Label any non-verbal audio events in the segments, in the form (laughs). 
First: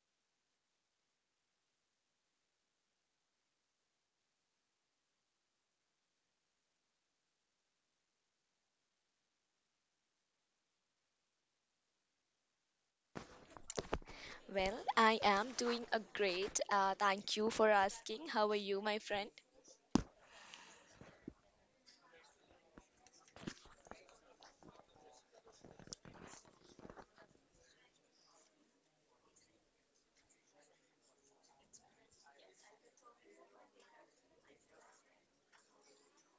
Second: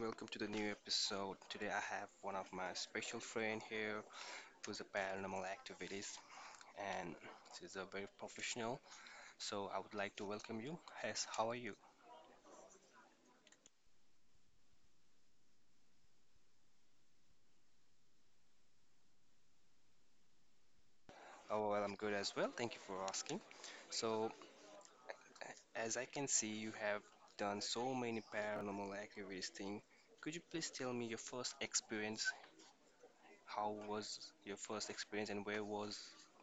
welcome to the new episode. Today I have one of my special friend here who's a paranormal activities and she's a very professional. So I would like to welcome you. Yes, how are you? Well, I am doing a great. Thank you for asking. How are you, my friend? Oh well, I'm good as well. Thank you for asking. So as I can see, you have done so many paranormal activities thing. Could you please tell me your first experience? How was your first experience and where was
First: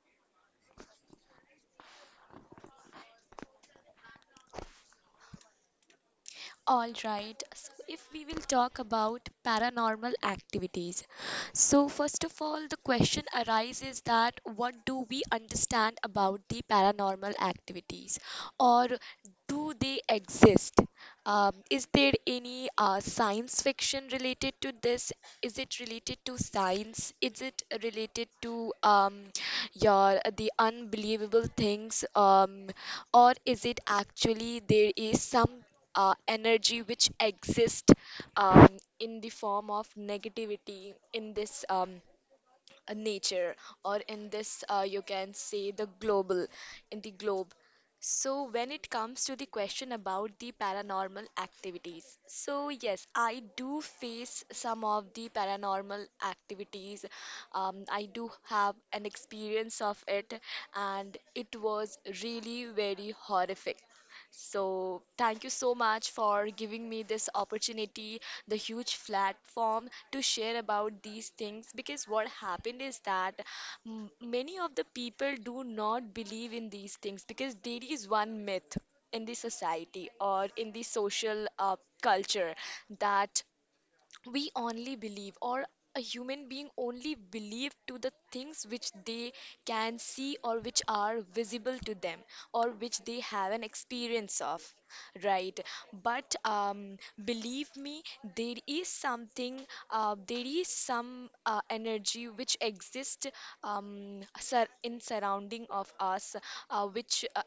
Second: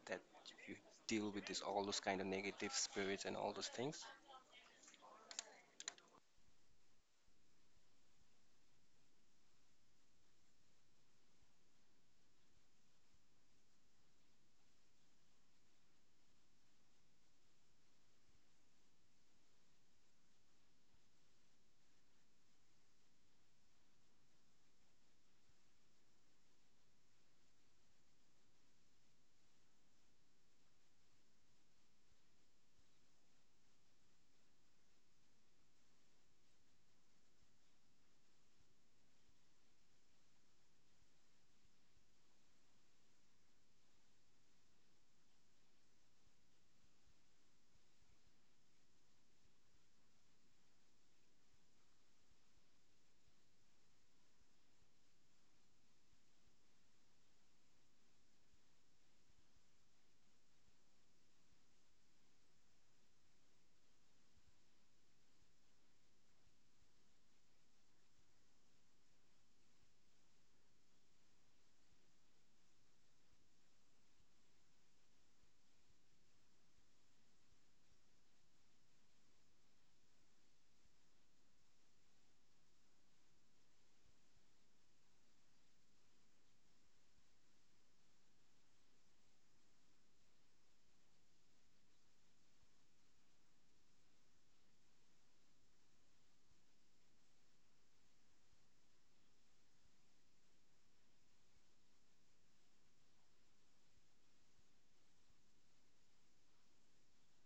that you deal with this all those kind of negative spirits and all those things? All right. So if we will talk about paranormal activities. So first of all, the question arises that what do we understand about the paranormal activities or do they exist? Is there any science fiction related to this? Is it related to science? Is it related to your the unbelievable things or is it actually there is some energy which exists um, in the form of negativity in this nature or in this you can say the global in the globe. So when it comes to the question about the paranormal activities, so yes, I do face some of the paranormal activities. I do have an experience of it, and it was really very horrific. So thank you so much for giving me this opportunity, the huge platform to share about these things, because what happened is that many of the people do not believe in these things because there is one myth in the society or in the social culture, that we only believe, or a human being only believe to the things which they can see, or which are visible to them, or which they have an experience of, right? But believe me, there is something, there is some energy which exists, in surrounding of us, which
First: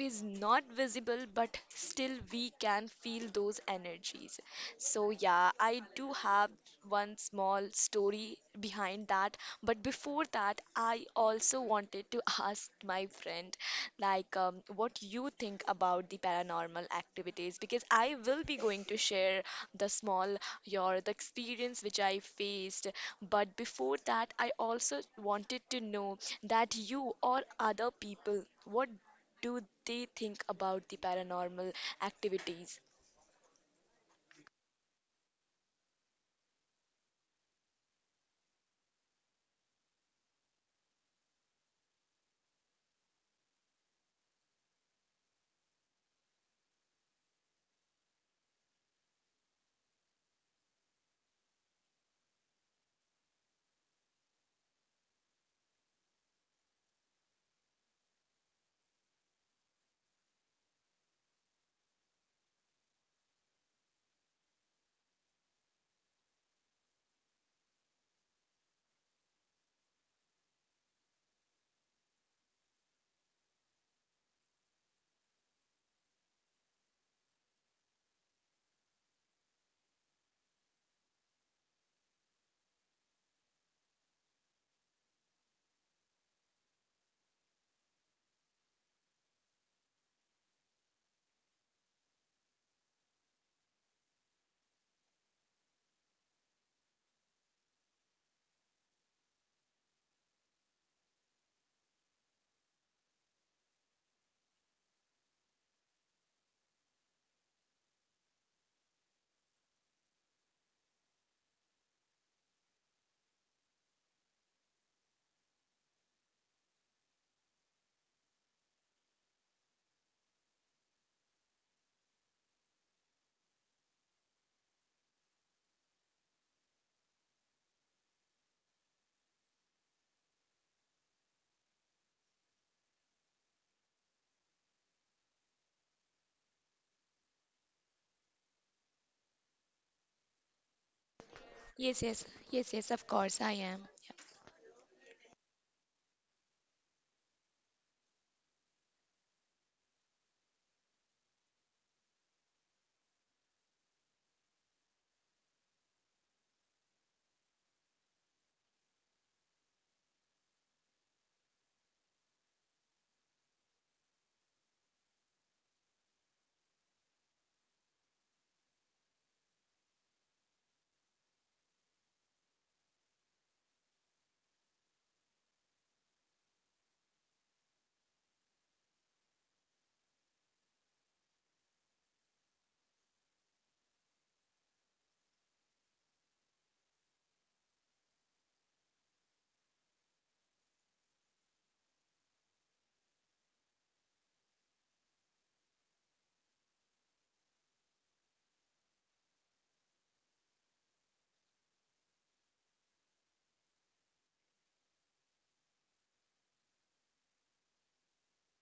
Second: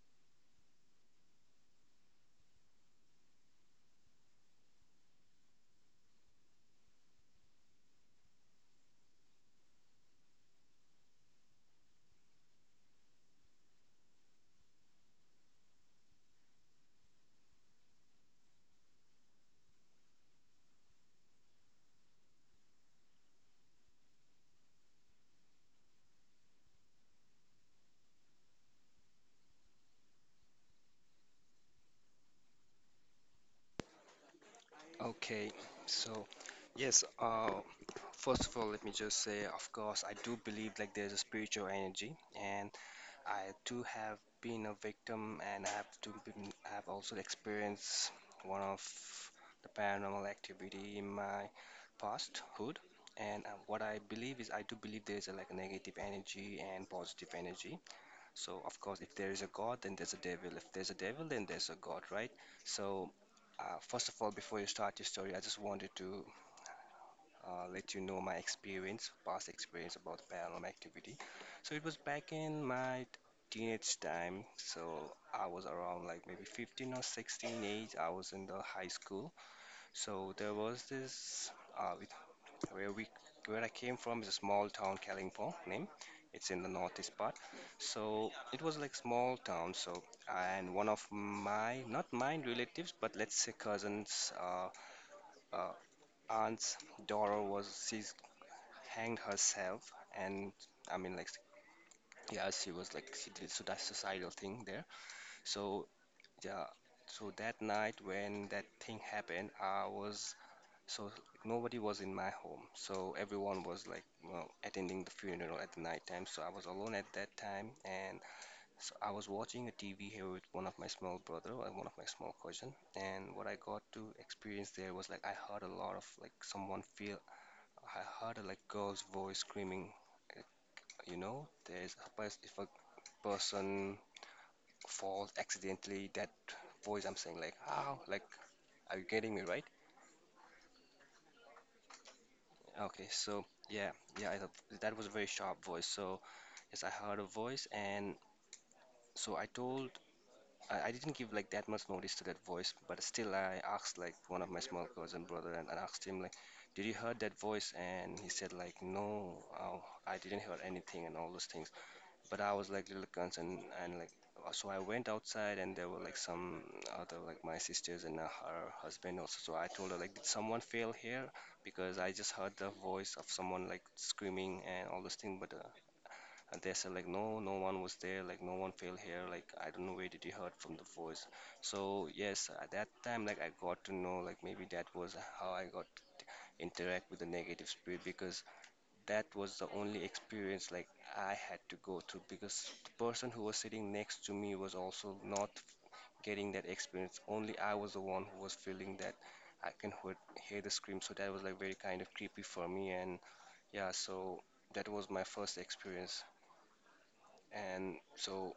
is not visible, but still we can feel those energies. So yeah, I do have one small story behind that, but before that I also wanted to (laughs) ask my friend, like what you think about the paranormal activities, because I will be going to share the small your the experience which I faced. But before that I also wanted to know that you or other people what do they think about the paranormal activities? Okay, so yes, first of all, let me just say, of course, I do believe like there's a spiritual energy, and I too have been a victim, and I have to been, have also experienced one of the paranormal activity in my pasthood. And what I believe is, I do believe there's a, like a negative energy and positive energy. So of course, if there is a God, then there's a devil. If there's a devil, then there's a God, right? So first of all, before you start your story, I just wanted to let you know my experience, past experience about paranormal activity. So it was back in my teenage time. So I was around like maybe 15 or 16 age. I was in the high school. So there was this uh, it, where we where I came from is a small town, Kalimpong, name. It's in the northeast part. So it was like small town. So and one of my not mine relatives, but let's say cousins. Uh, aunt's daughter was she's hanged herself and I mean like yeah she was like she did so that suicidal thing there so yeah so that night when that thing happened I was so nobody was in my home so everyone was like well, attending the funeral at the night time so I was alone at that time and so I was watching a TV here with one of my small brother and one of my small cousin and what I got to experience there was like I heard a lot of like someone feel I heard a like girl's voice screaming, uh, you know, there's a pers if a person falls accidentally, that voice I'm saying like, ow, like, are you getting me right? Yes, yes, yes, yes, of Okay, course so I am. yeah, yeah, that was a very sharp voice. So yes, I heard a voice, and so I told, I didn't give like that much notice to that voice, but still I asked like one of my small cousin brother, and I asked him like, did you heard that voice? And he said like, no, oh, I didn't hear anything, and all those things. But I was like little concerned and like so I went outside and there were like some other like my sisters and her husband also. So I told her like, did someone fail here? Because I just heard the voice of someone like screaming and all those things. But And they said like, no, no one was there. Like no one failed here. Like I don't know where did you heard from the voice. So yes, at that time like I got to know like maybe that was how I got interact with the negative spirit because that was the only experience like I had to go through because the person who was sitting next to me was also not getting that experience. Only I was the one who was feeling that I can hear the scream. So that was like very kind of creepy for me. And yeah, so that was my first experience. And so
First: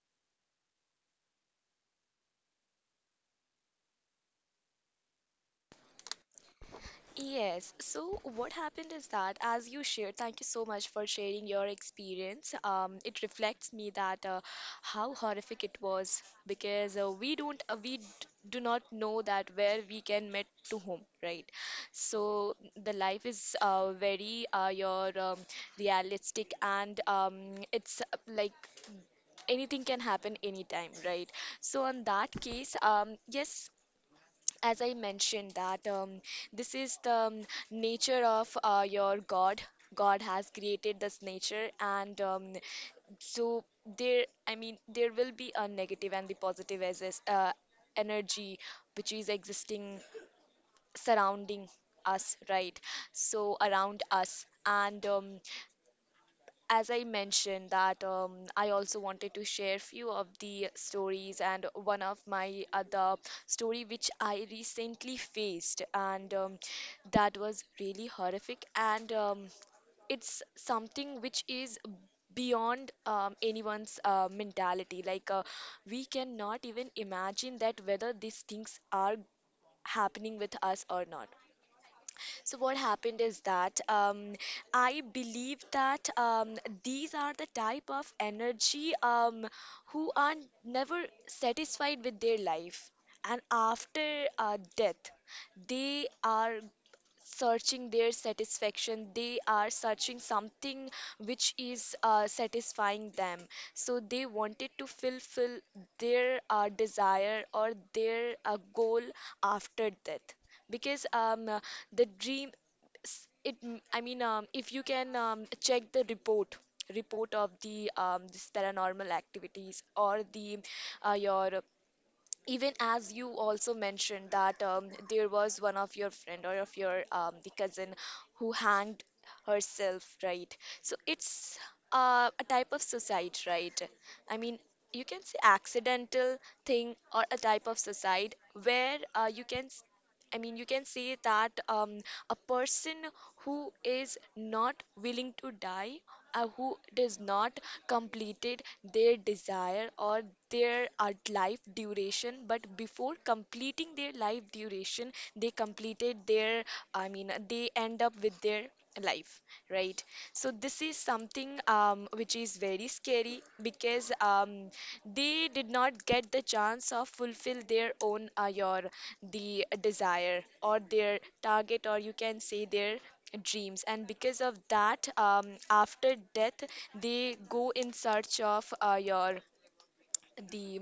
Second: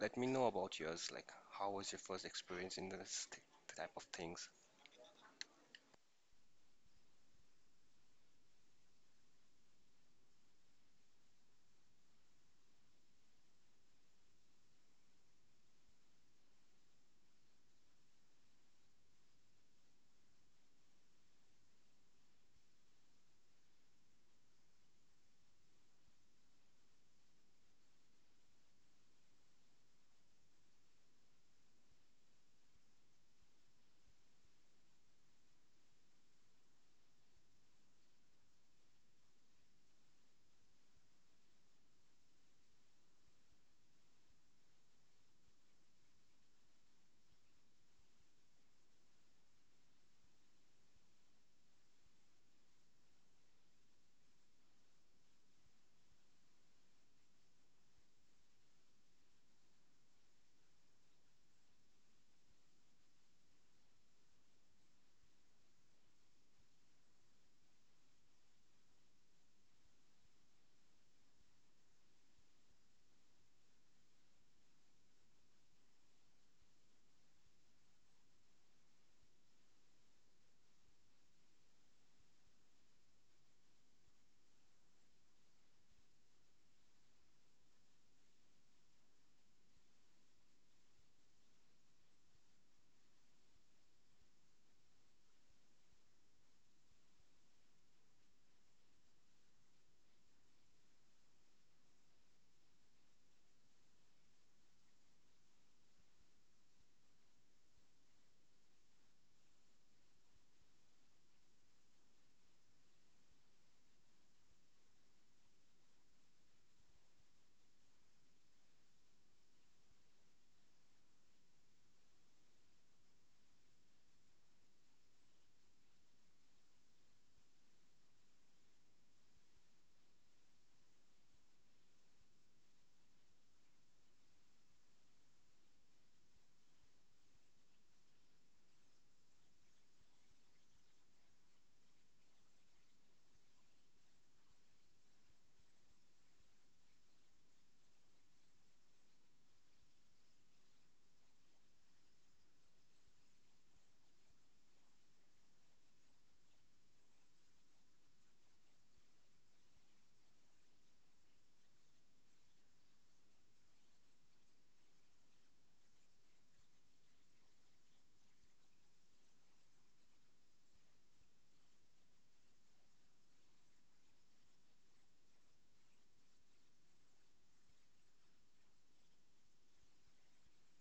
let me know about yours. Like, how was your first experience in this th type of things? Yes. So what happened is that, as you shared, thank you so much for sharing your experience. It reflects me that how horrific it was, because we don't we d- do not know that where we can meet to whom, right? So the life is very your realistic, and it's like anything can happen anytime, right? So on that case, yes, as I mentioned that, this is the nature of your god. God has created this nature, and so there, I mean, there will be a negative and the positive as is, energy which is existing surrounding us, right? So around us, and as I mentioned that, I also wanted to share few of the stories, and one of my other story which I recently faced, and that was really horrific, and it's something which is beyond anyone's mentality, like we cannot even imagine that whether these things are happening with us or not. So what happened is that, I believe that, these are the type of energy, who are never satisfied with their life, and after death, they are searching their satisfaction, they are searching something which is satisfying them. So they wanted to fulfill their desire or their goal after death, because the dream I mean, if you can check the report, report of the this paranormal activities, or the your, even as you also mentioned that, there was one of your friend or of your the cousin who hanged herself, right? So it's a type of suicide, right? I mean, you can say accidental thing or a type of suicide, where you can, I mean, you can say that, a person who is not willing to die, who does not completed their desire or their life duration, but before completing their life duration, they completed their, I mean, they end up with their life, right? So this is something which is very scary, because they did not get the chance of fulfill their own your the desire or their target, or you can say their dreams. And because of that, after death, they go in search of your the,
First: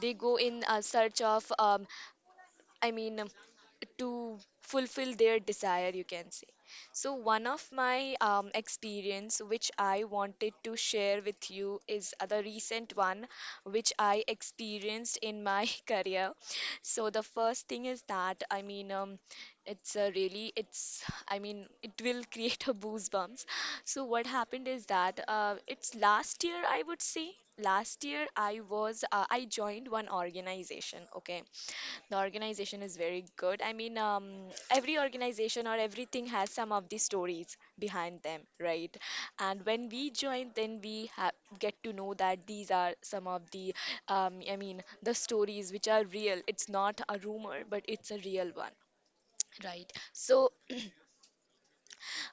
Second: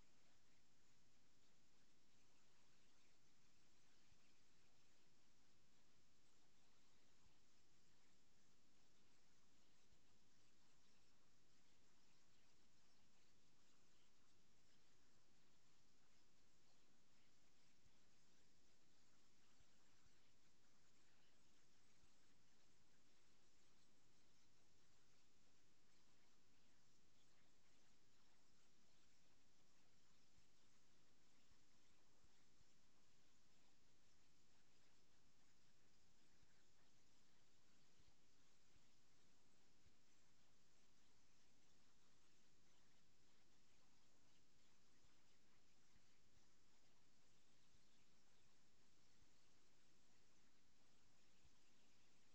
they go in search of I mean, um, to fulfill their desire, you can say. So one of my experience which I wanted to share with you is the recent one, which I experienced in my (laughs) career. So the first thing is that, I mean, it's a really, it's, I mean, it will (laughs) create a goosebumps. So what happened is that, it's last year, I would say. Last last year I was I joined one organization. Okay, the organization is very good. I mean, every organization or everything has some of the stories behind them, right? And when we join, then we get to know that these are some of the, I mean, the stories which are real. It's not a rumor, but it's a real one. Right. So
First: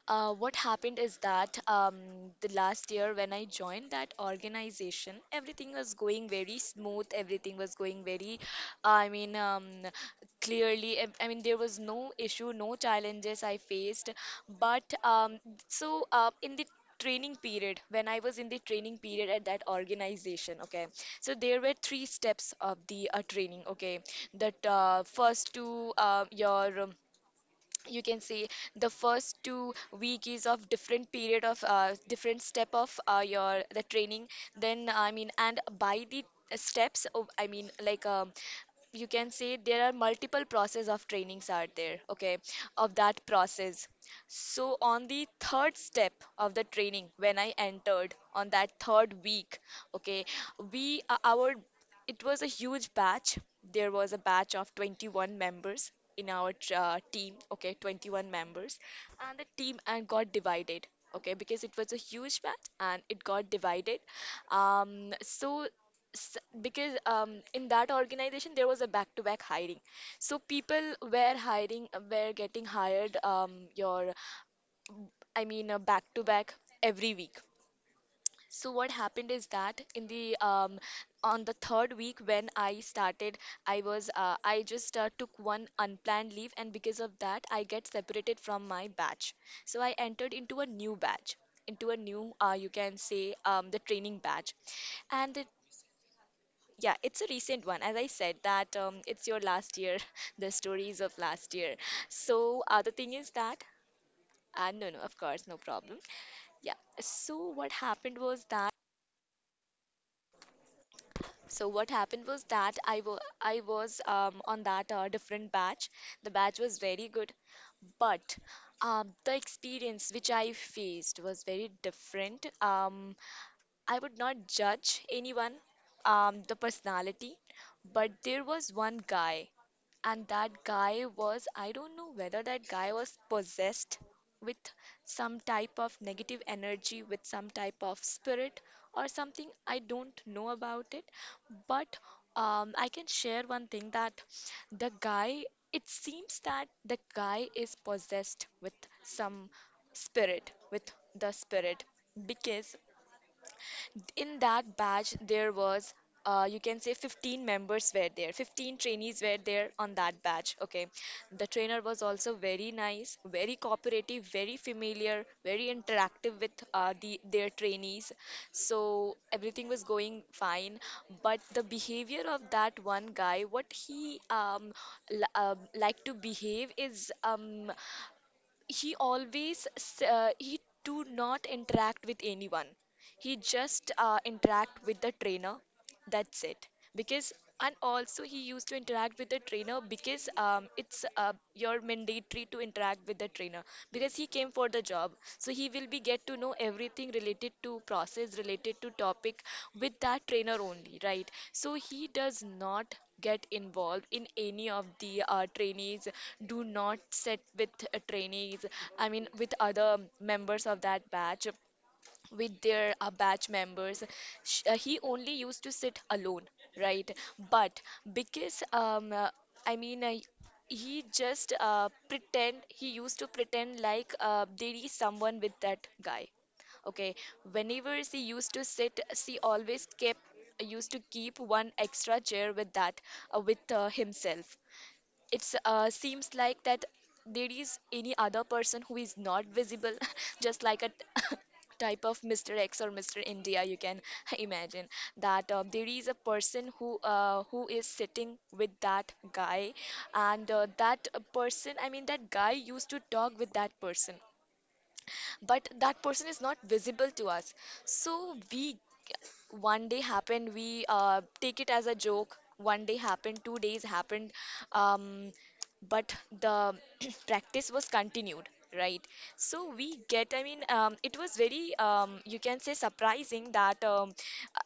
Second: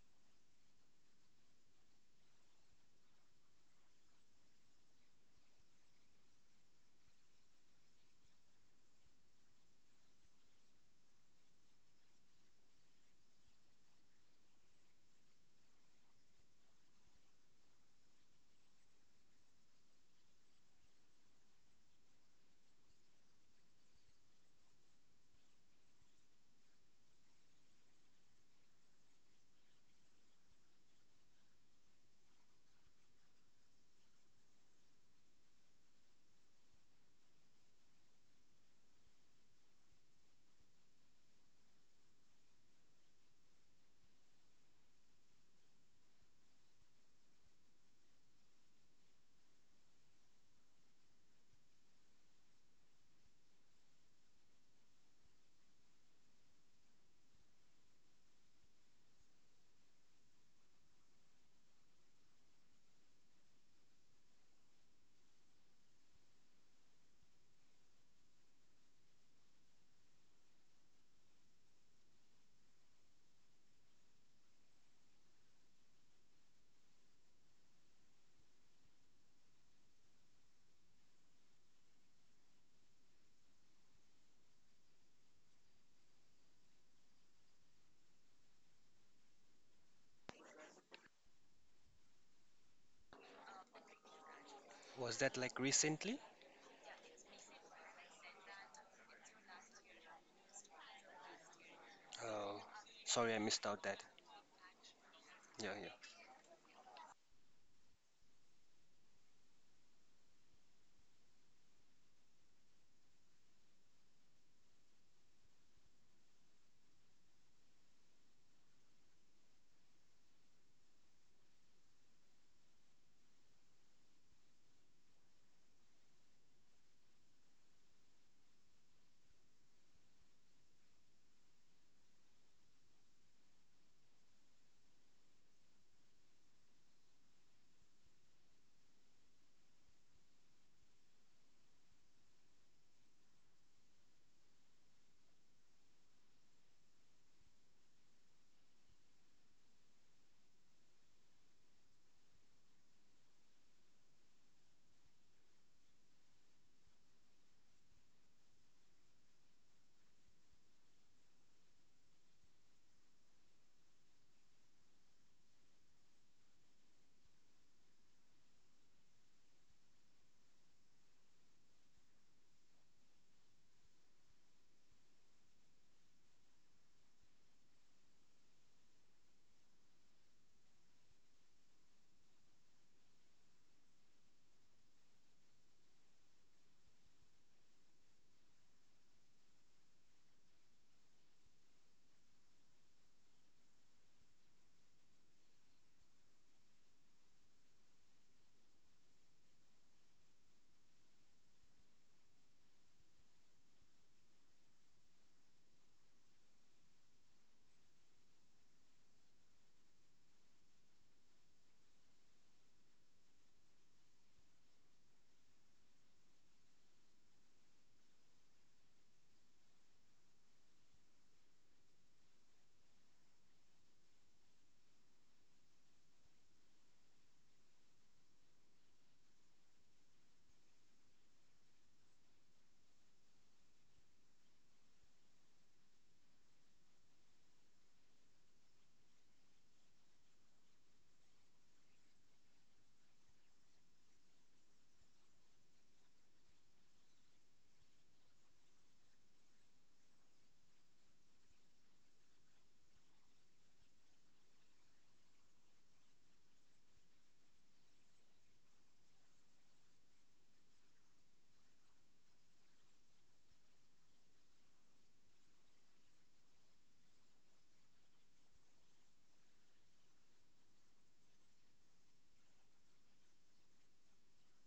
what happened is that, the last year when I joined that organization, everything was going very smooth. Everything was going very, I mean, clearly. I mean, there was no issue, no challenges I faced. But in the training period, when I was in the training period at that organization, okay, so there were three steps of the training, okay, that first to your, you can say, the first 2 weeks is of different period of different step of your the training. Then, I mean, and by the steps of, I mean, like, you can say, there are multiple process of trainings are there, okay, of that process. So on the third step of the training, when I entered on that third week, okay, we our, it was a huge batch. There was a batch of 21 members in our team, okay, 21 members, and the team and got divided, okay, because it was a huge batch and it got divided. Um, so because in that organization there was a back-to-back hiring, so people were hiring, were getting hired, your, I mean, back-to-back every week. So what happened is that in the on the third week when I started, I was I just took one unplanned leave, and because of that, I get separated from my batch. So I entered into a new batch, into a new you can say, the training batch, Was and that it, like recently? yeah, it's a recent one. As I said that, it's your last year, (laughs) the stories of last year. Oh, So the thing is sorry, I that, missed out that. No no, of course, no Yeah, yeah. problem. Yeah. So what happened was that. So what happened was that I was on that different batch. The batch was very good, but the experience which I faced was very different. I would not judge anyone, the personality, but there was one guy, and that guy was, I don't know whether that guy was possessed with some type of negative energy, with some type of spirit or something. I don't know about it, but I can share one thing that the guy, it seems that the guy is possessed with some spirit, with the spirit, because in that batch there was, you can say, 15 members were there, 15 trainees were there on that batch. Okay. The trainer was also very nice, very cooperative, very familiar, very interactive with the, their trainees. So everything was going fine. But the behavior of that one guy, what he like to behave is, um, he do not interact with anyone, he just interact with the trainer, that's it. Because, and also he used to interact with the trainer because it's your mandatory to interact with the trainer, because he came for the job. So he will be get to know everything related to process, related to topic with that trainer only, right? So he does not get involved in any of the trainees, do not sit with trainees, I mean with other members of that batch, with their batch members. He only used to sit alone, right? But because I mean, he just pretend he used to pretend like there is someone with that guy. Okay, whenever she used to sit, she always kept used to keep one extra chair with that with himself. It seems like that there is any other person who is not visible, (laughs) just like a (laughs) type of Mr. X or Mr. India. You can (laughs) imagine that there is a person who who is sitting with that guy, and that person, I mean that guy used to talk with that person, but that person is not visible to us. So we one day happened, we take it as a joke, one day happened, 2 days happened, um, but the (clears throat) practice was continued, right? So we get, I mean, it was very, you can say, surprising that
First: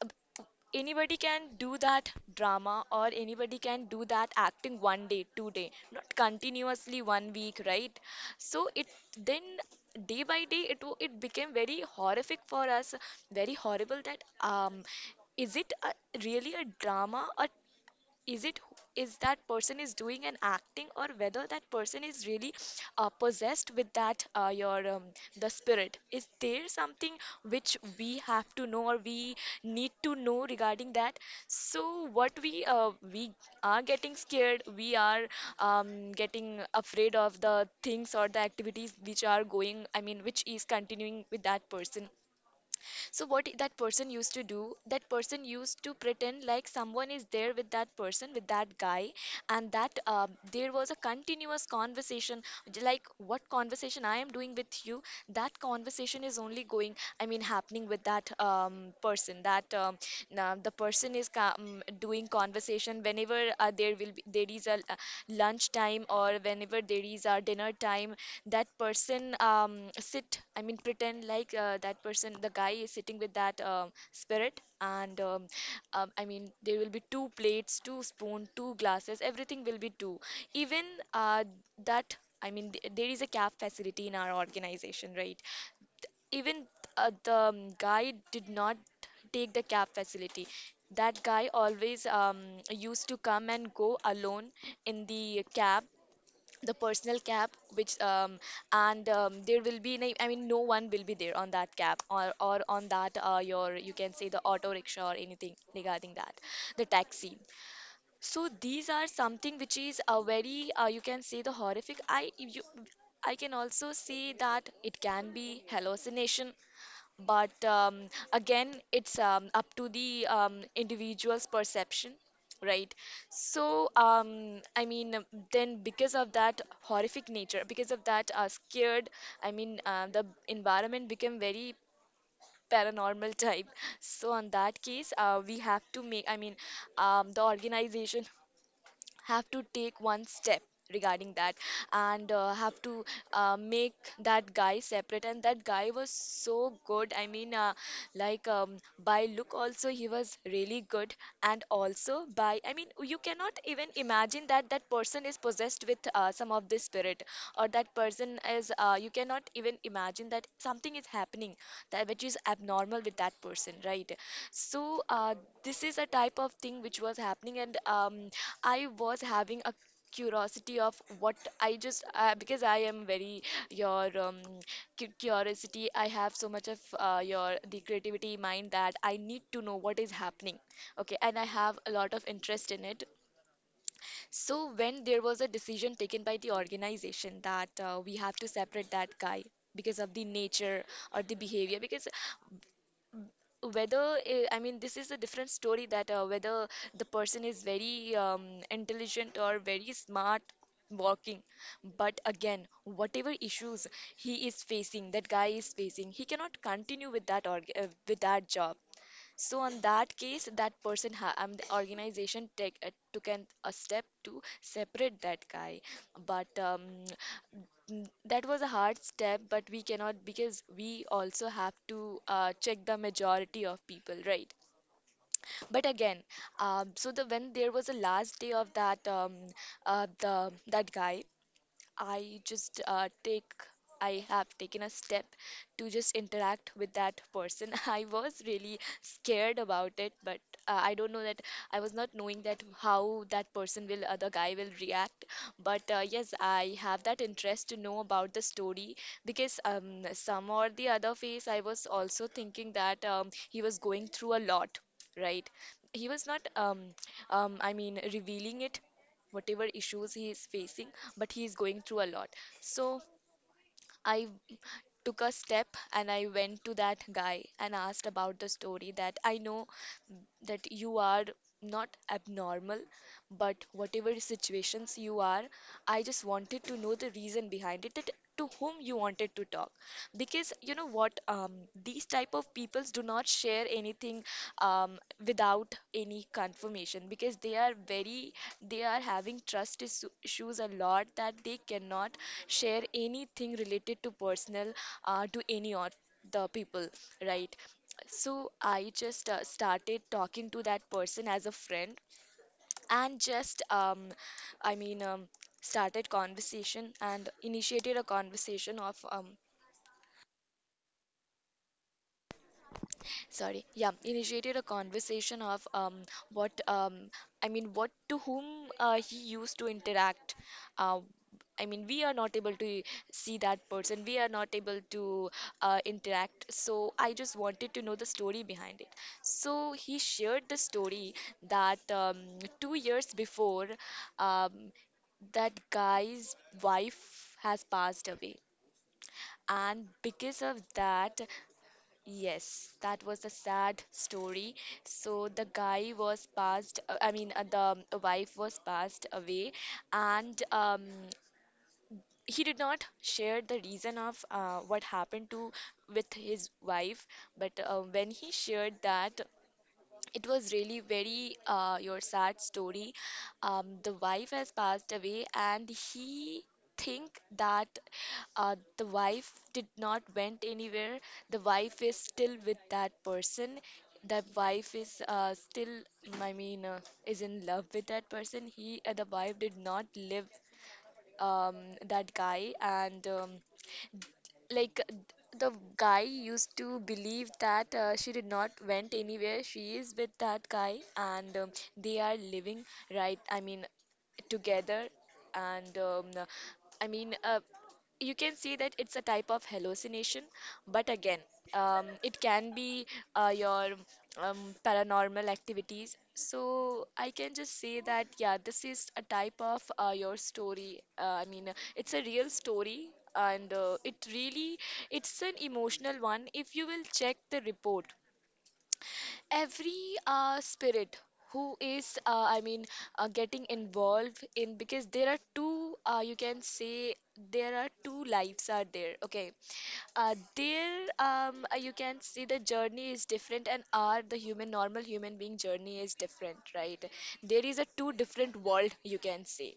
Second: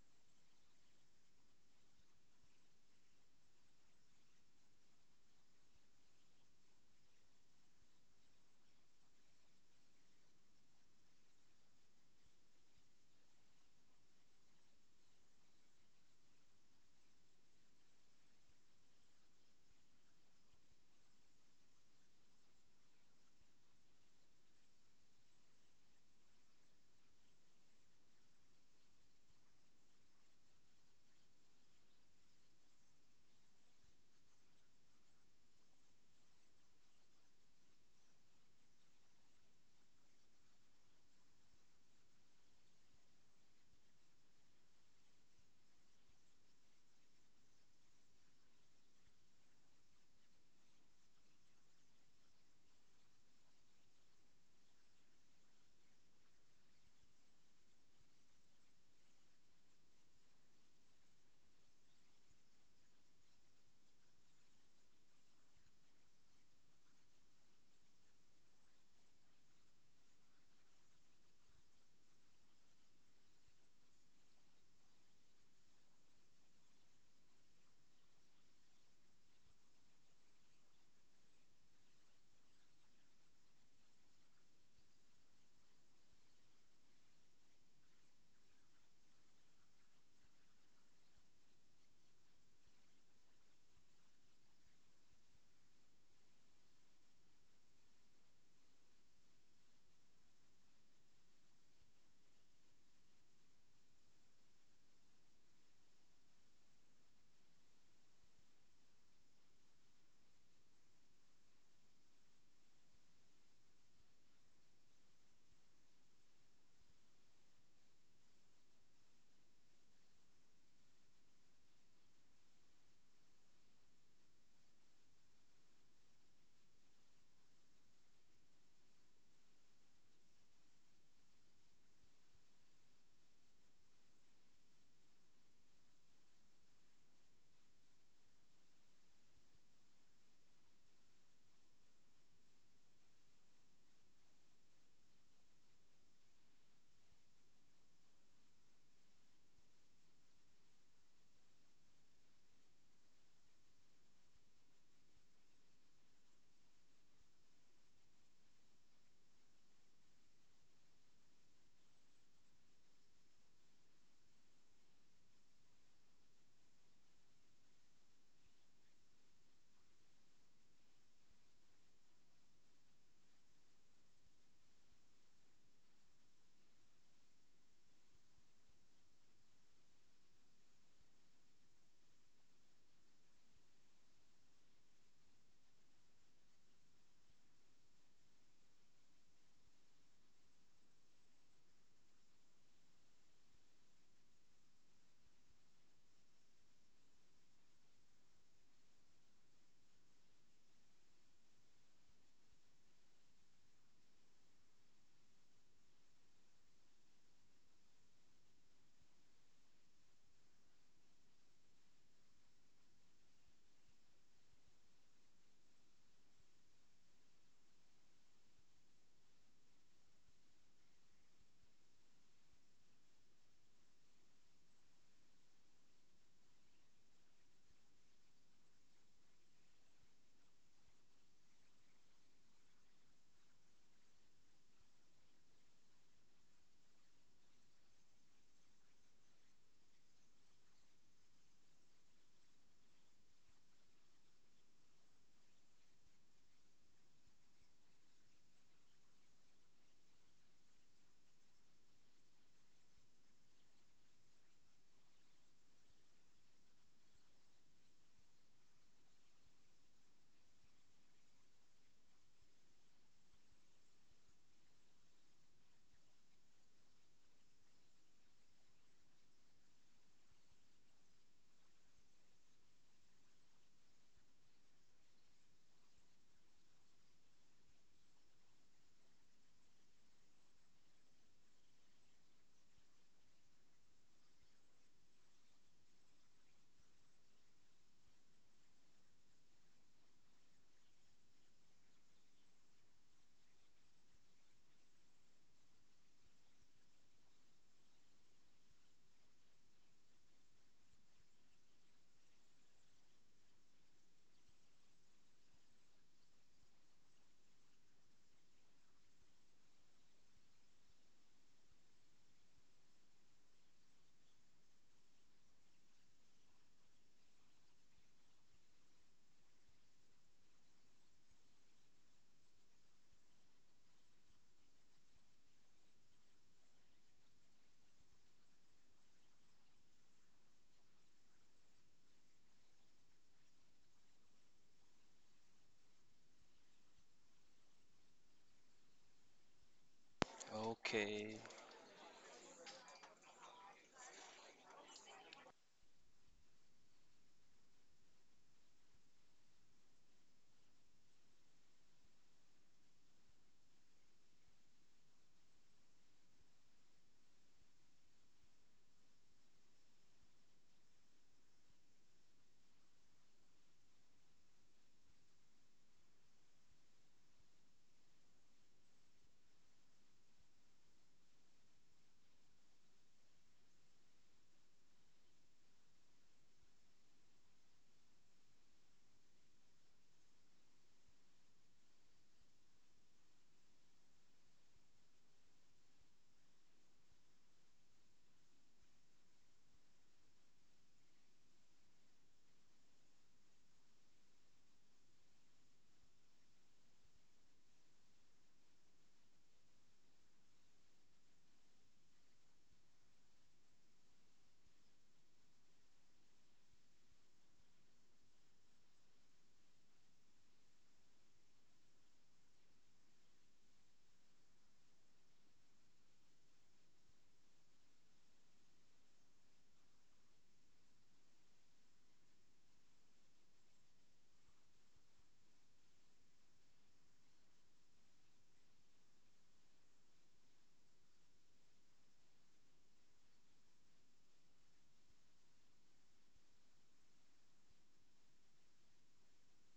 uh, anybody can do that drama or anybody can do that acting one day, two day, not continuously one week, right? So it then Day by day it it became very horrific for us, very horrible. That, um, is it a, really a drama, a, is it, is that person is doing and acting, or whether that person is really possessed with that your the spirit, is there something which we have to know, or we need to know regarding that? So what we are getting scared, we are, getting afraid of the things or the activities which are going, I mean which is continuing with that person. So what that person used to do, that person used to pretend like someone is there with that person, with that guy, and that there was a continuous conversation, like what conversation I am doing with you, that conversation is only going, I mean, happening with that, person. That, the person is doing conversation whenever, there will be, there is a, lunch time, or whenever there is a dinner time, that person, sit, I mean pretend like, that person, the guy is sitting with that, spirit. And I mean, there will be two plates, two spoon, two glasses, everything will be two. Even uh, that I mean, there is a caf facility in our organization, right? Even, the, guy did not take the cab facility. That guy always, used to come and go alone in the cab, the personal cab, which, um, and there will be I mean no one will be there on that cab, or on that, your, you can say, the auto rickshaw or anything regarding that, the taxi. So these are something which is a very, you can say the horrific, I you I can also say that it can be hallucination. But, again, it's, up to the, individual's perception, right? So, I mean, then because of that horrific nature, because of that, scared, I mean, the environment became very paranormal (laughs) type. So, on that case, we have to make, I mean, the organization have to take one step regarding that, and have to, make that guy separate. And that guy was so good, I mean, like, by look also he was really good. And also by, I mean, you cannot even imagine that that person is possessed with, some of this spirit, or that person is, you cannot even imagine that something is happening, that which is abnormal with that person, right? So, this is a type of thing which was happening. And I was having a curiosity of what I just, because I am very, your, curiosity. I have so much of, your, the creativity mind, that I need to know what is happening. Okay, and I have a lot of interest in it. So when there was a decision taken by the organization that, we have to separate that guy because of the nature or the behavior. Because whether, eh, I mean this is a different story, that, whether the person is very, intelligent or very smart walking, but again, whatever issues he is facing, that guy is facing, he cannot continue with that with that job. So on that case, that person, the organization take, took a step to separate that guy. But, that was a hard step, but we cannot, because we also have to, check the majority of people, right? But again, so the when there was a last day of that, the that guy, I just, take I have taken a step to just interact with that person. (laughs) I was really scared about it, but, I don't know that, I was not knowing that how that person will, the guy will react. But, yes, I have that interest to know about the story, because, some or the other phase, I was also thinking that, he was going through a lot, right? He was not, I mean, revealing it, whatever issues he is facing, but he is going through a lot. So I took a step, and I went to that guy and asked about the story. That I know that you are not abnormal, but whatever situations you are, I just wanted to know the reason behind it, that to whom you wanted to talk. Because you know what, these type of peoples do not share anything, um, without any confirmation, because they are very, they are having trust issues a lot, that they cannot share anything related to personal, to any of the people, right? So I just, started talking to that person as a friend, and just, I mean, started conversation and initiated a conversation of, sorry, yeah, initiated a conversation of, what, I mean what, to whom, he used to interact, uh, I mean we are not able to see that person, we are not able to, interact, so I just wanted to know the story behind it. So he shared the story, that, 2 years before, um, that guy's wife has passed away, and because of that. Okay. Yes, that was a sad story. So the guy was passed, I mean, the, wife was passed away, and, he did not share the reason of, what happened to, with his wife. But, when he shared that, it was really very, your sad story. Um, the wife has passed away, and he think that, the wife did not went anywhere, the wife is still with that person, the wife is, still, I mean, is in love with that person, he, the wife did not live, um, that guy, and like th- the guy used to believe that, she did not went anywhere, she is with that guy, and they are living, right, I mean, together. And I mean, you can see that it's a type of hallucination, but again, it can be, your, um, paranormal activities. So I can just say that, yeah, this is a type of, your story, I mean, it's a real story. And, it really, it's an emotional one. If you will check the report, every, spirit who is, I mean, getting involved in, because there are two, you can say, there are two lives are there, okay. Uh, there, you can see the journey is different, and our the human, normal human being journey is different, right? There is a two different world, you can say.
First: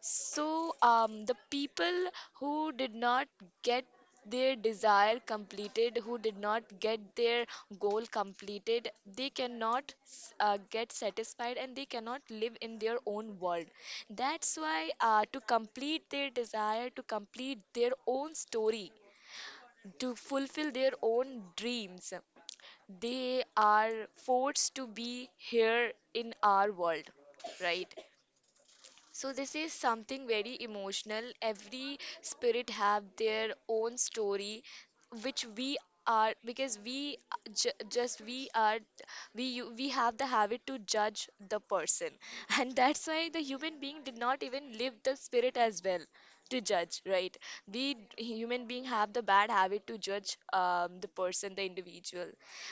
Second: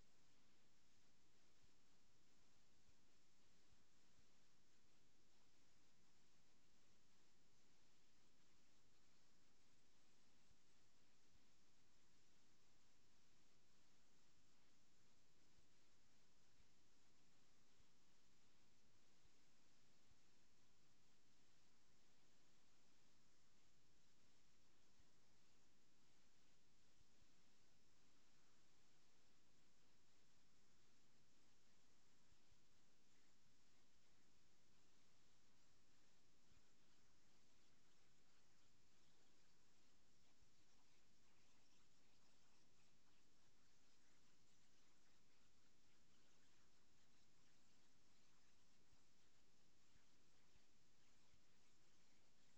So, the people who did not get their desire completed, who did not get their goal completed, they cannot, get satisfied, and they cannot live in their own world. That's why, to complete their desire, to complete their own story, to fulfill their own dreams, they are forced to be here in our world, right? So this is something very emotional. Every spirit have their own story, which we are, because we just we are, we we have the habit to judge the person, (laughs) and that's why the human being did not even live the spirit as well to judge, right? We human being have the bad habit to judge, the person, the individual,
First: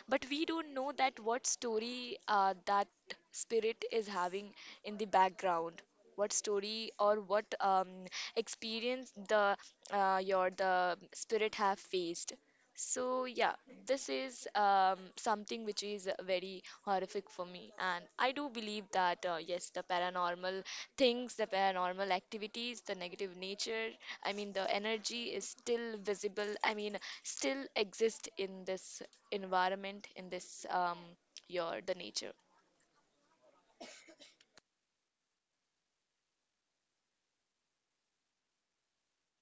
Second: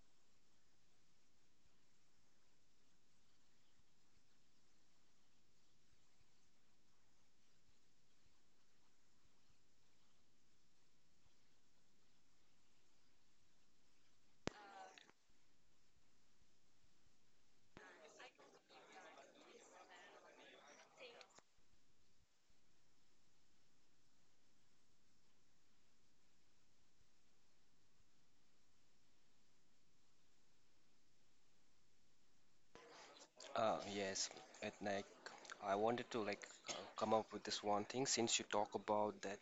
but we don't know that what story, that spirit is having in the background, what story, or what, experience the, your, the spirit have faced. So yeah, this is, something which is very horrific for me, and I do believe that, yes, the paranormal things, the paranormal activities, the negative nature, I mean the energy is still visible, I mean still exist in this environment, in this, your, the nature. Yes, at night. I wanted to like come up with this one thing since you talk about that.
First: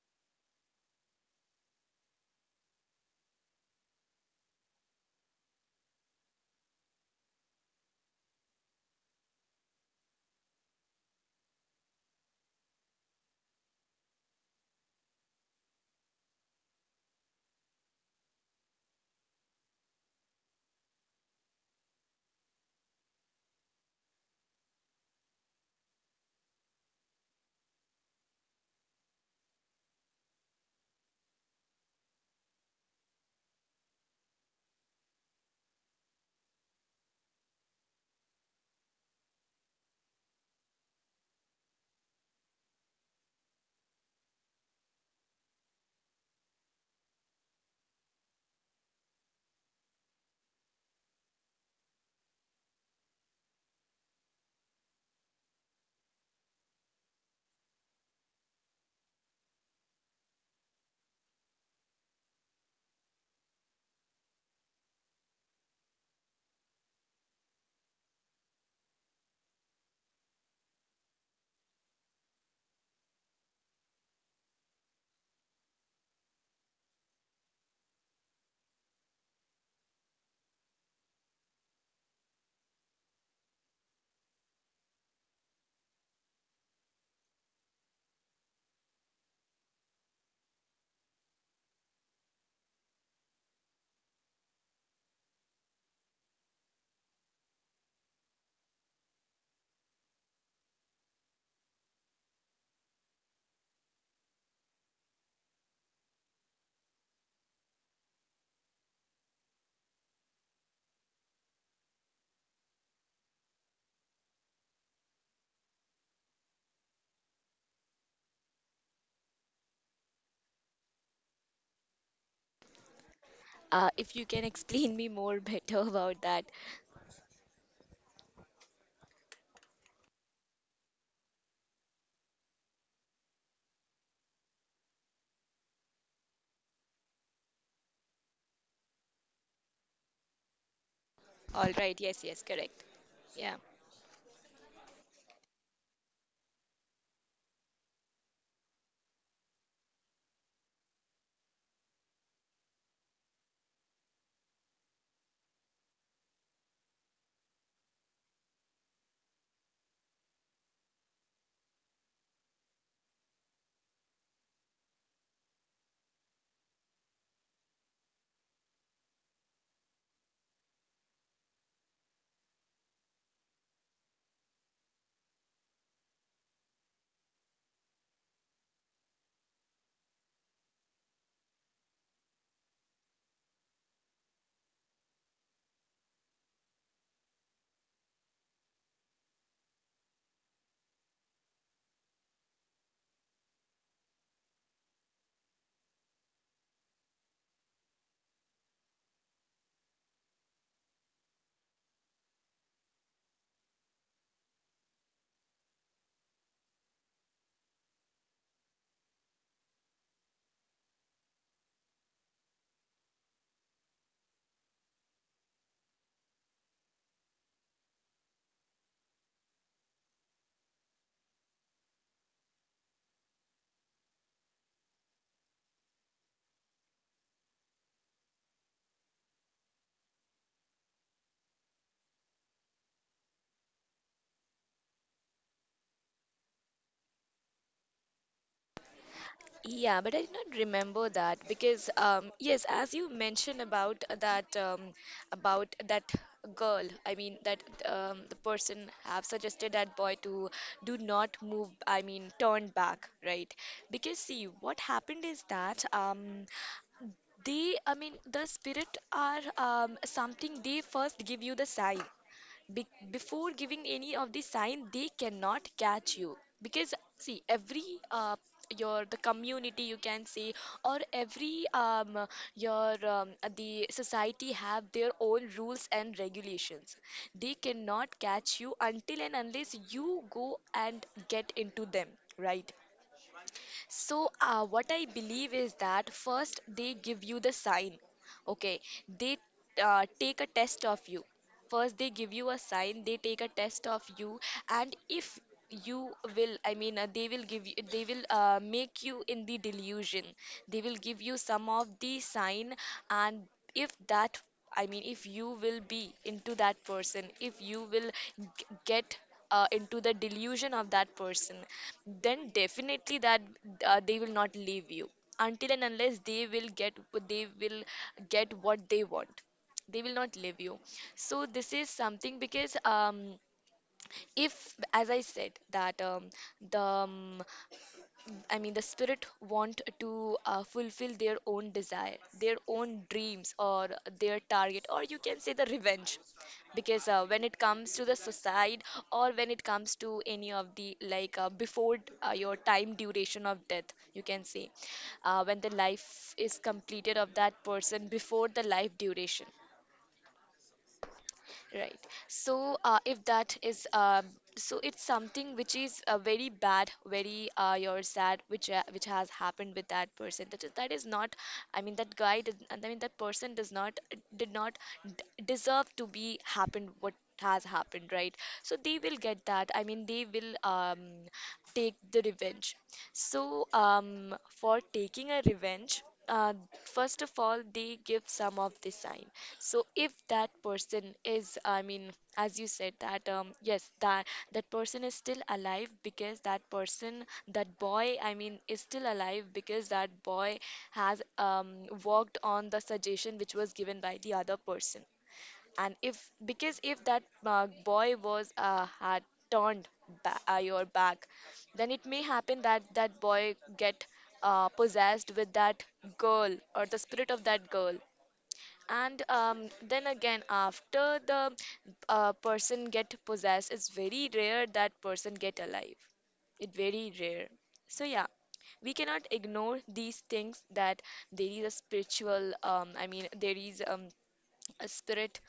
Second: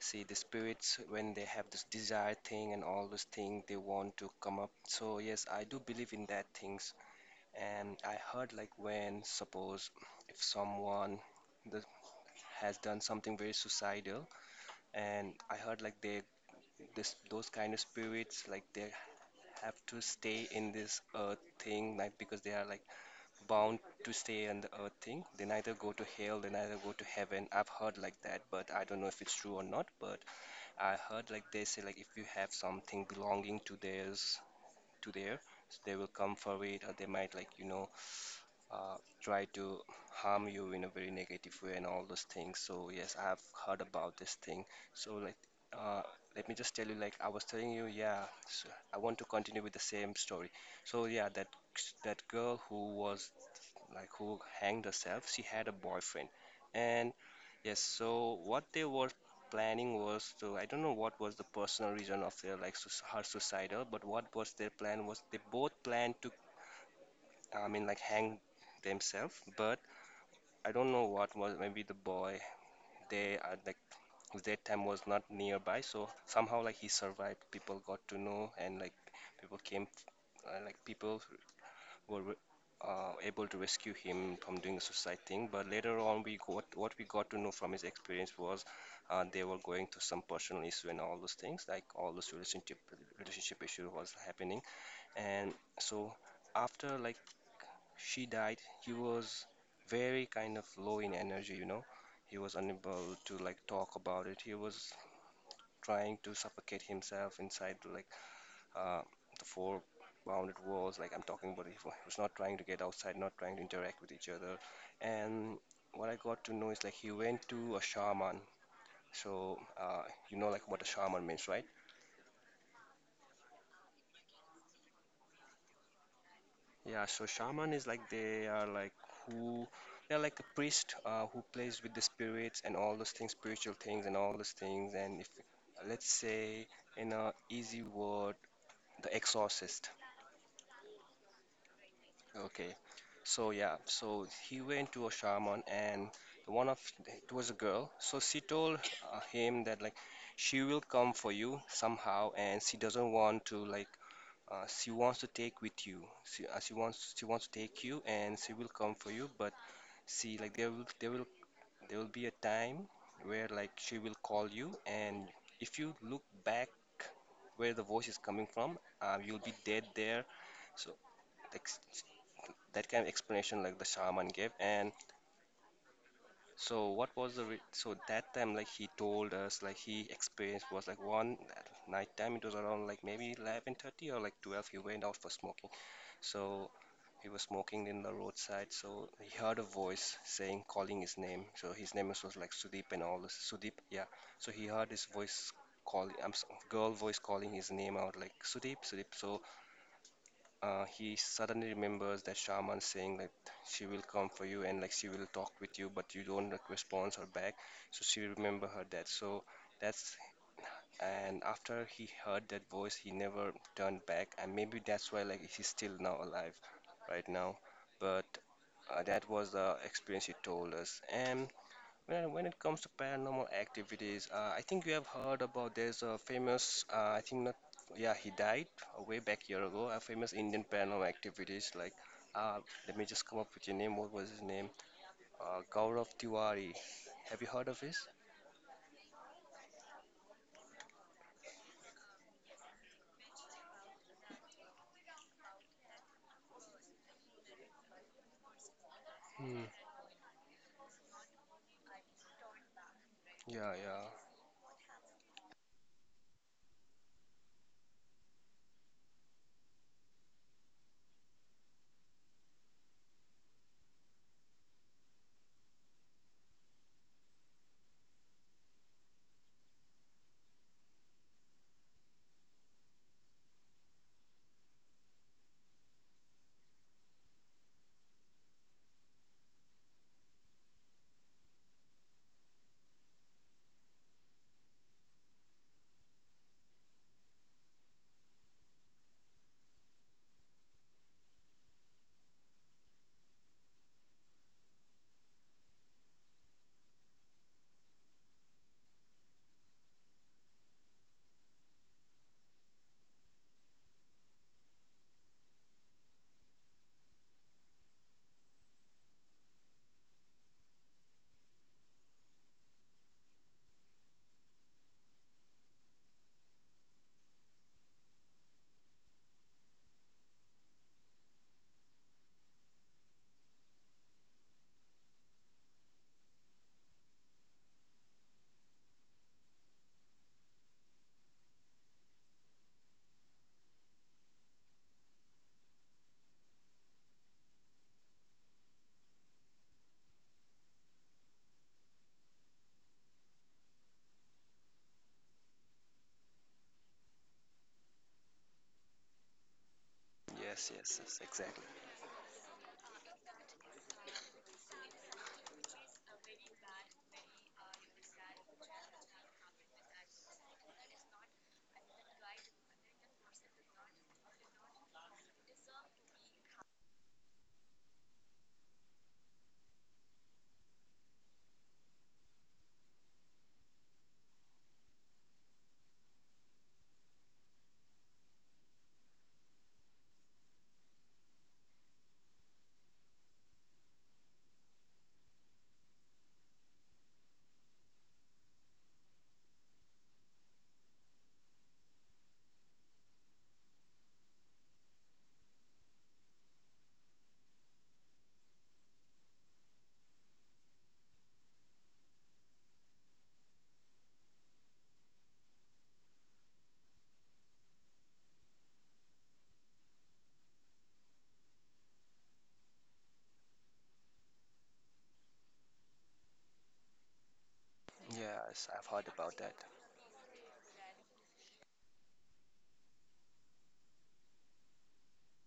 See, the spirits when they have this desire thing and all this thing they want to come up. So yes, I do believe in that things. And I heard like when suppose if someone that has done something very suicidal, and I heard like they this those kind of spirits like they have to stay in this earth thing like because they are like bound to stay on the earth thing. They neither go to hell, they neither go to heaven. I've heard like that, but I don't know if it's true or not. But I heard like they say like if you have something belonging to theirs, to their, they will come for it, or they might like you know try to harm you in a very negative way and all those things. So yes, I've heard about this thing. So like. Uh, Let me just tell you, like I was telling you, yeah. So I want to continue with the same story. So yeah, that girl who was like who hanged herself. She had a boyfriend, and yes, so what they were planning was to I don't know what was the personal reason of their like her suicidal, but what was their plan was they both planned to I mean like hang themselves, but I don't know what was maybe the boy they are like that time was not nearby, so somehow like he survived. People got to know and like people came like people were able to rescue him from doing a suicide thing. But later on, we got what we got to know from his experience was they were going through some personal issue and all those things, like all those relationship issue was happening. And so after like she died, he was very kind of low in energy, you know. He was unable to like talk about it. He was trying to suffocate himself inside like uh, the four bounded walls like I'm talking about he was not trying to get outside not trying to interact with each other and what I got to know is like he went to a shaman so you know like what a shaman means right? If you can (laughs) explain me more better about that, Yeah so shaman is like they are like who they're like a priest who plays with the spirits and all those things spiritual things and all those things and if let's say in a easy word the exorcist. all right. Yes, yes, Okay. correct. So Yeah. yeah, so he went to a shaman and one of it was a girl. So she told him that like she will come for you somehow and she doesn't want to like she wants to take with you. She wants to take you and she will come for you, but see like there will be a time where like she will call you and if you look back where the voice is coming from, you'll be dead there. So like that kind of explanation like the shaman gave and so what was so that time like he told us like he experienced was like one night time it was around like maybe 11:30 or like 12 he went out for smoking so he was smoking in the roadside so he heard a voice saying calling his name so his name was like Sudeep and all this Sudeep yeah so he heard his voice calling girl voice calling his name out like Sudeep Sudeep so he suddenly remembers that shaman saying that she will come for you and like she will talk with you but you don't like, response her back so she remember her death so that's and after he heard that voice he never turned back and maybe that's why like he's still now alive right now but that was the experience he told us and well, when it comes to paranormal activities, I think you have heard about there's a famous, I think not, yeah, he died a way back year ago, a famous Indian paranormal activities like, uh, let me just come up with your name. What was his name? Gaurav Tiwari. Have you heard of his? Yeah, but I did not remember that because yes, as you mentioned about that girl, I mean that the person have Hmm. suggested that boy to do not move, I mean turn back, right? Yeah, yeah. Because see, what happened is that they, I mean the spirit are something they first give you the sign. Before giving any of the sign, they cannot catch you because see every uh, your the community you can say, or every your the society have their own rules and regulations. They cannot catch you until and unless you go and get into them, right? So, what I believe is that first they give you the sign. Okay, they take a test of you. First, they give you a sign, they take a test of you, and if you will, I mean, they will give you, they will make you in the delusion. They will give you some of the sign, and if that, I mean, if you will be into that person, if you will get into the delusion of that person, then definitely that, they will not leave you until and unless they will get, they will get what they want. They will not leave you. So this is something because if as I said that the I mean, the spirit want to fulfill their own desire, their own dreams, or their target, or you can say the revenge. Because when it comes to the suicide, or when it comes to any of the like before your time duration of death, you can say, when the life is completed of that person before the life duration. Yes, yes, yes, exactly. Right. So, if that is, so it's something which is very bad, very you're sad, which has happened with that person. That is, that is not. I mean, that guy did. I mean, that person does not, did not deserve to be happened. What has happened, right? So they will get that. I mean, they will take the revenge. So, for taking a revenge, uh, first of all, they give some of the sign. So, if that person is, I mean, as you said that, yes, that person is still alive because that person, that boy, I mean, is still alive because that boy has worked on the suggestion which was given by the other person. And if, because if that boy was had turned your back, then it may happen that that boy get possessed with that girl, or the spirit of that girl. And then again, after the person get possessed, it's very rare that person get alive. It very rare. So yeah, Yes, I've we heard cannot about that. ignore these things, that there is a spiritual, I mean, there is a spirit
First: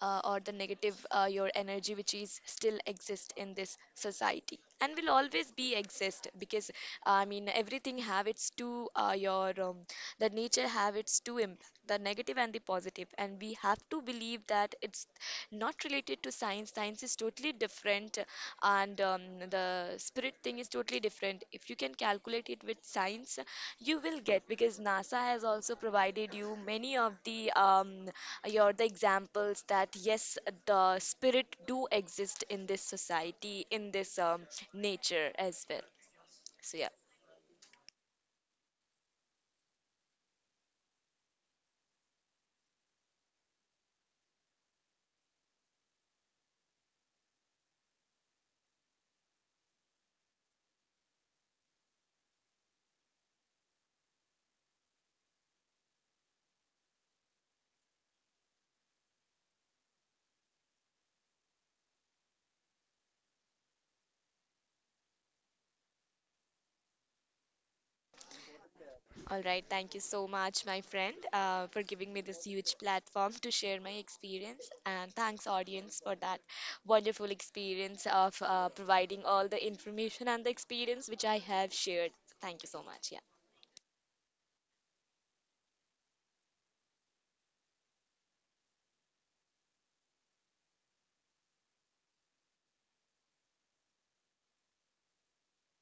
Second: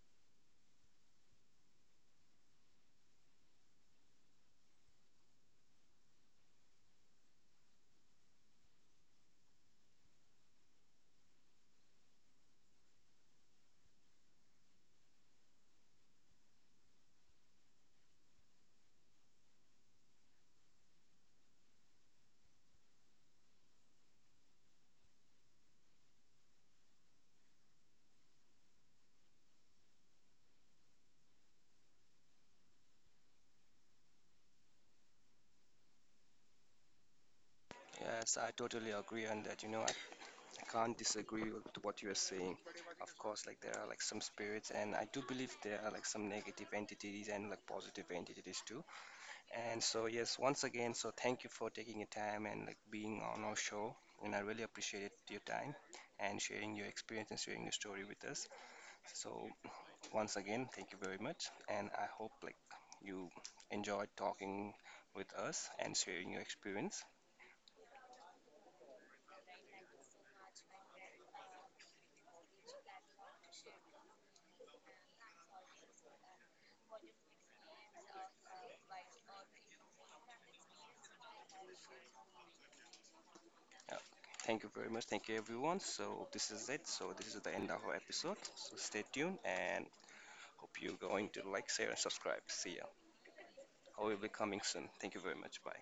or the negative your energy which is still exist in this society and will always be exist. Because I mean, everything have its two, your the nature have its two impact, the negative and the positive, and we have to believe that it's not related to science. Science is totally different. And the spirit thing is totally different. If you can calculate it with science, you will get, because NASA has also provided you many of the you're the examples that yes, the spirit do exist in this society, in this nature as well. So yeah. Yes, I totally agree on that. You know, I can't disagree with what you're saying. Of course, like there are like some spirits, and I do believe there are like some negative entities and like positive entities too. And so, yes, once again, so thank you for taking your time and like being on our show. And I really appreciate your time and sharing your experience and sharing your story with us. So, once again, thank you very much. And I hope like you enjoyed talking with us and sharing your experience. All right, thank you so much, my friend, for giving me this huge platform to share my experience. And thanks, audience, for that wonderful experience of providing all the information and the experience which I have shared. Thank you so much. Yeah. Uh, Thank you very much. Thank you, everyone. So this is it. So this is the end of our episode. So stay tuned and hope you're going to like, share, and subscribe. See ya. I will be coming soon. Thank you very much. Bye.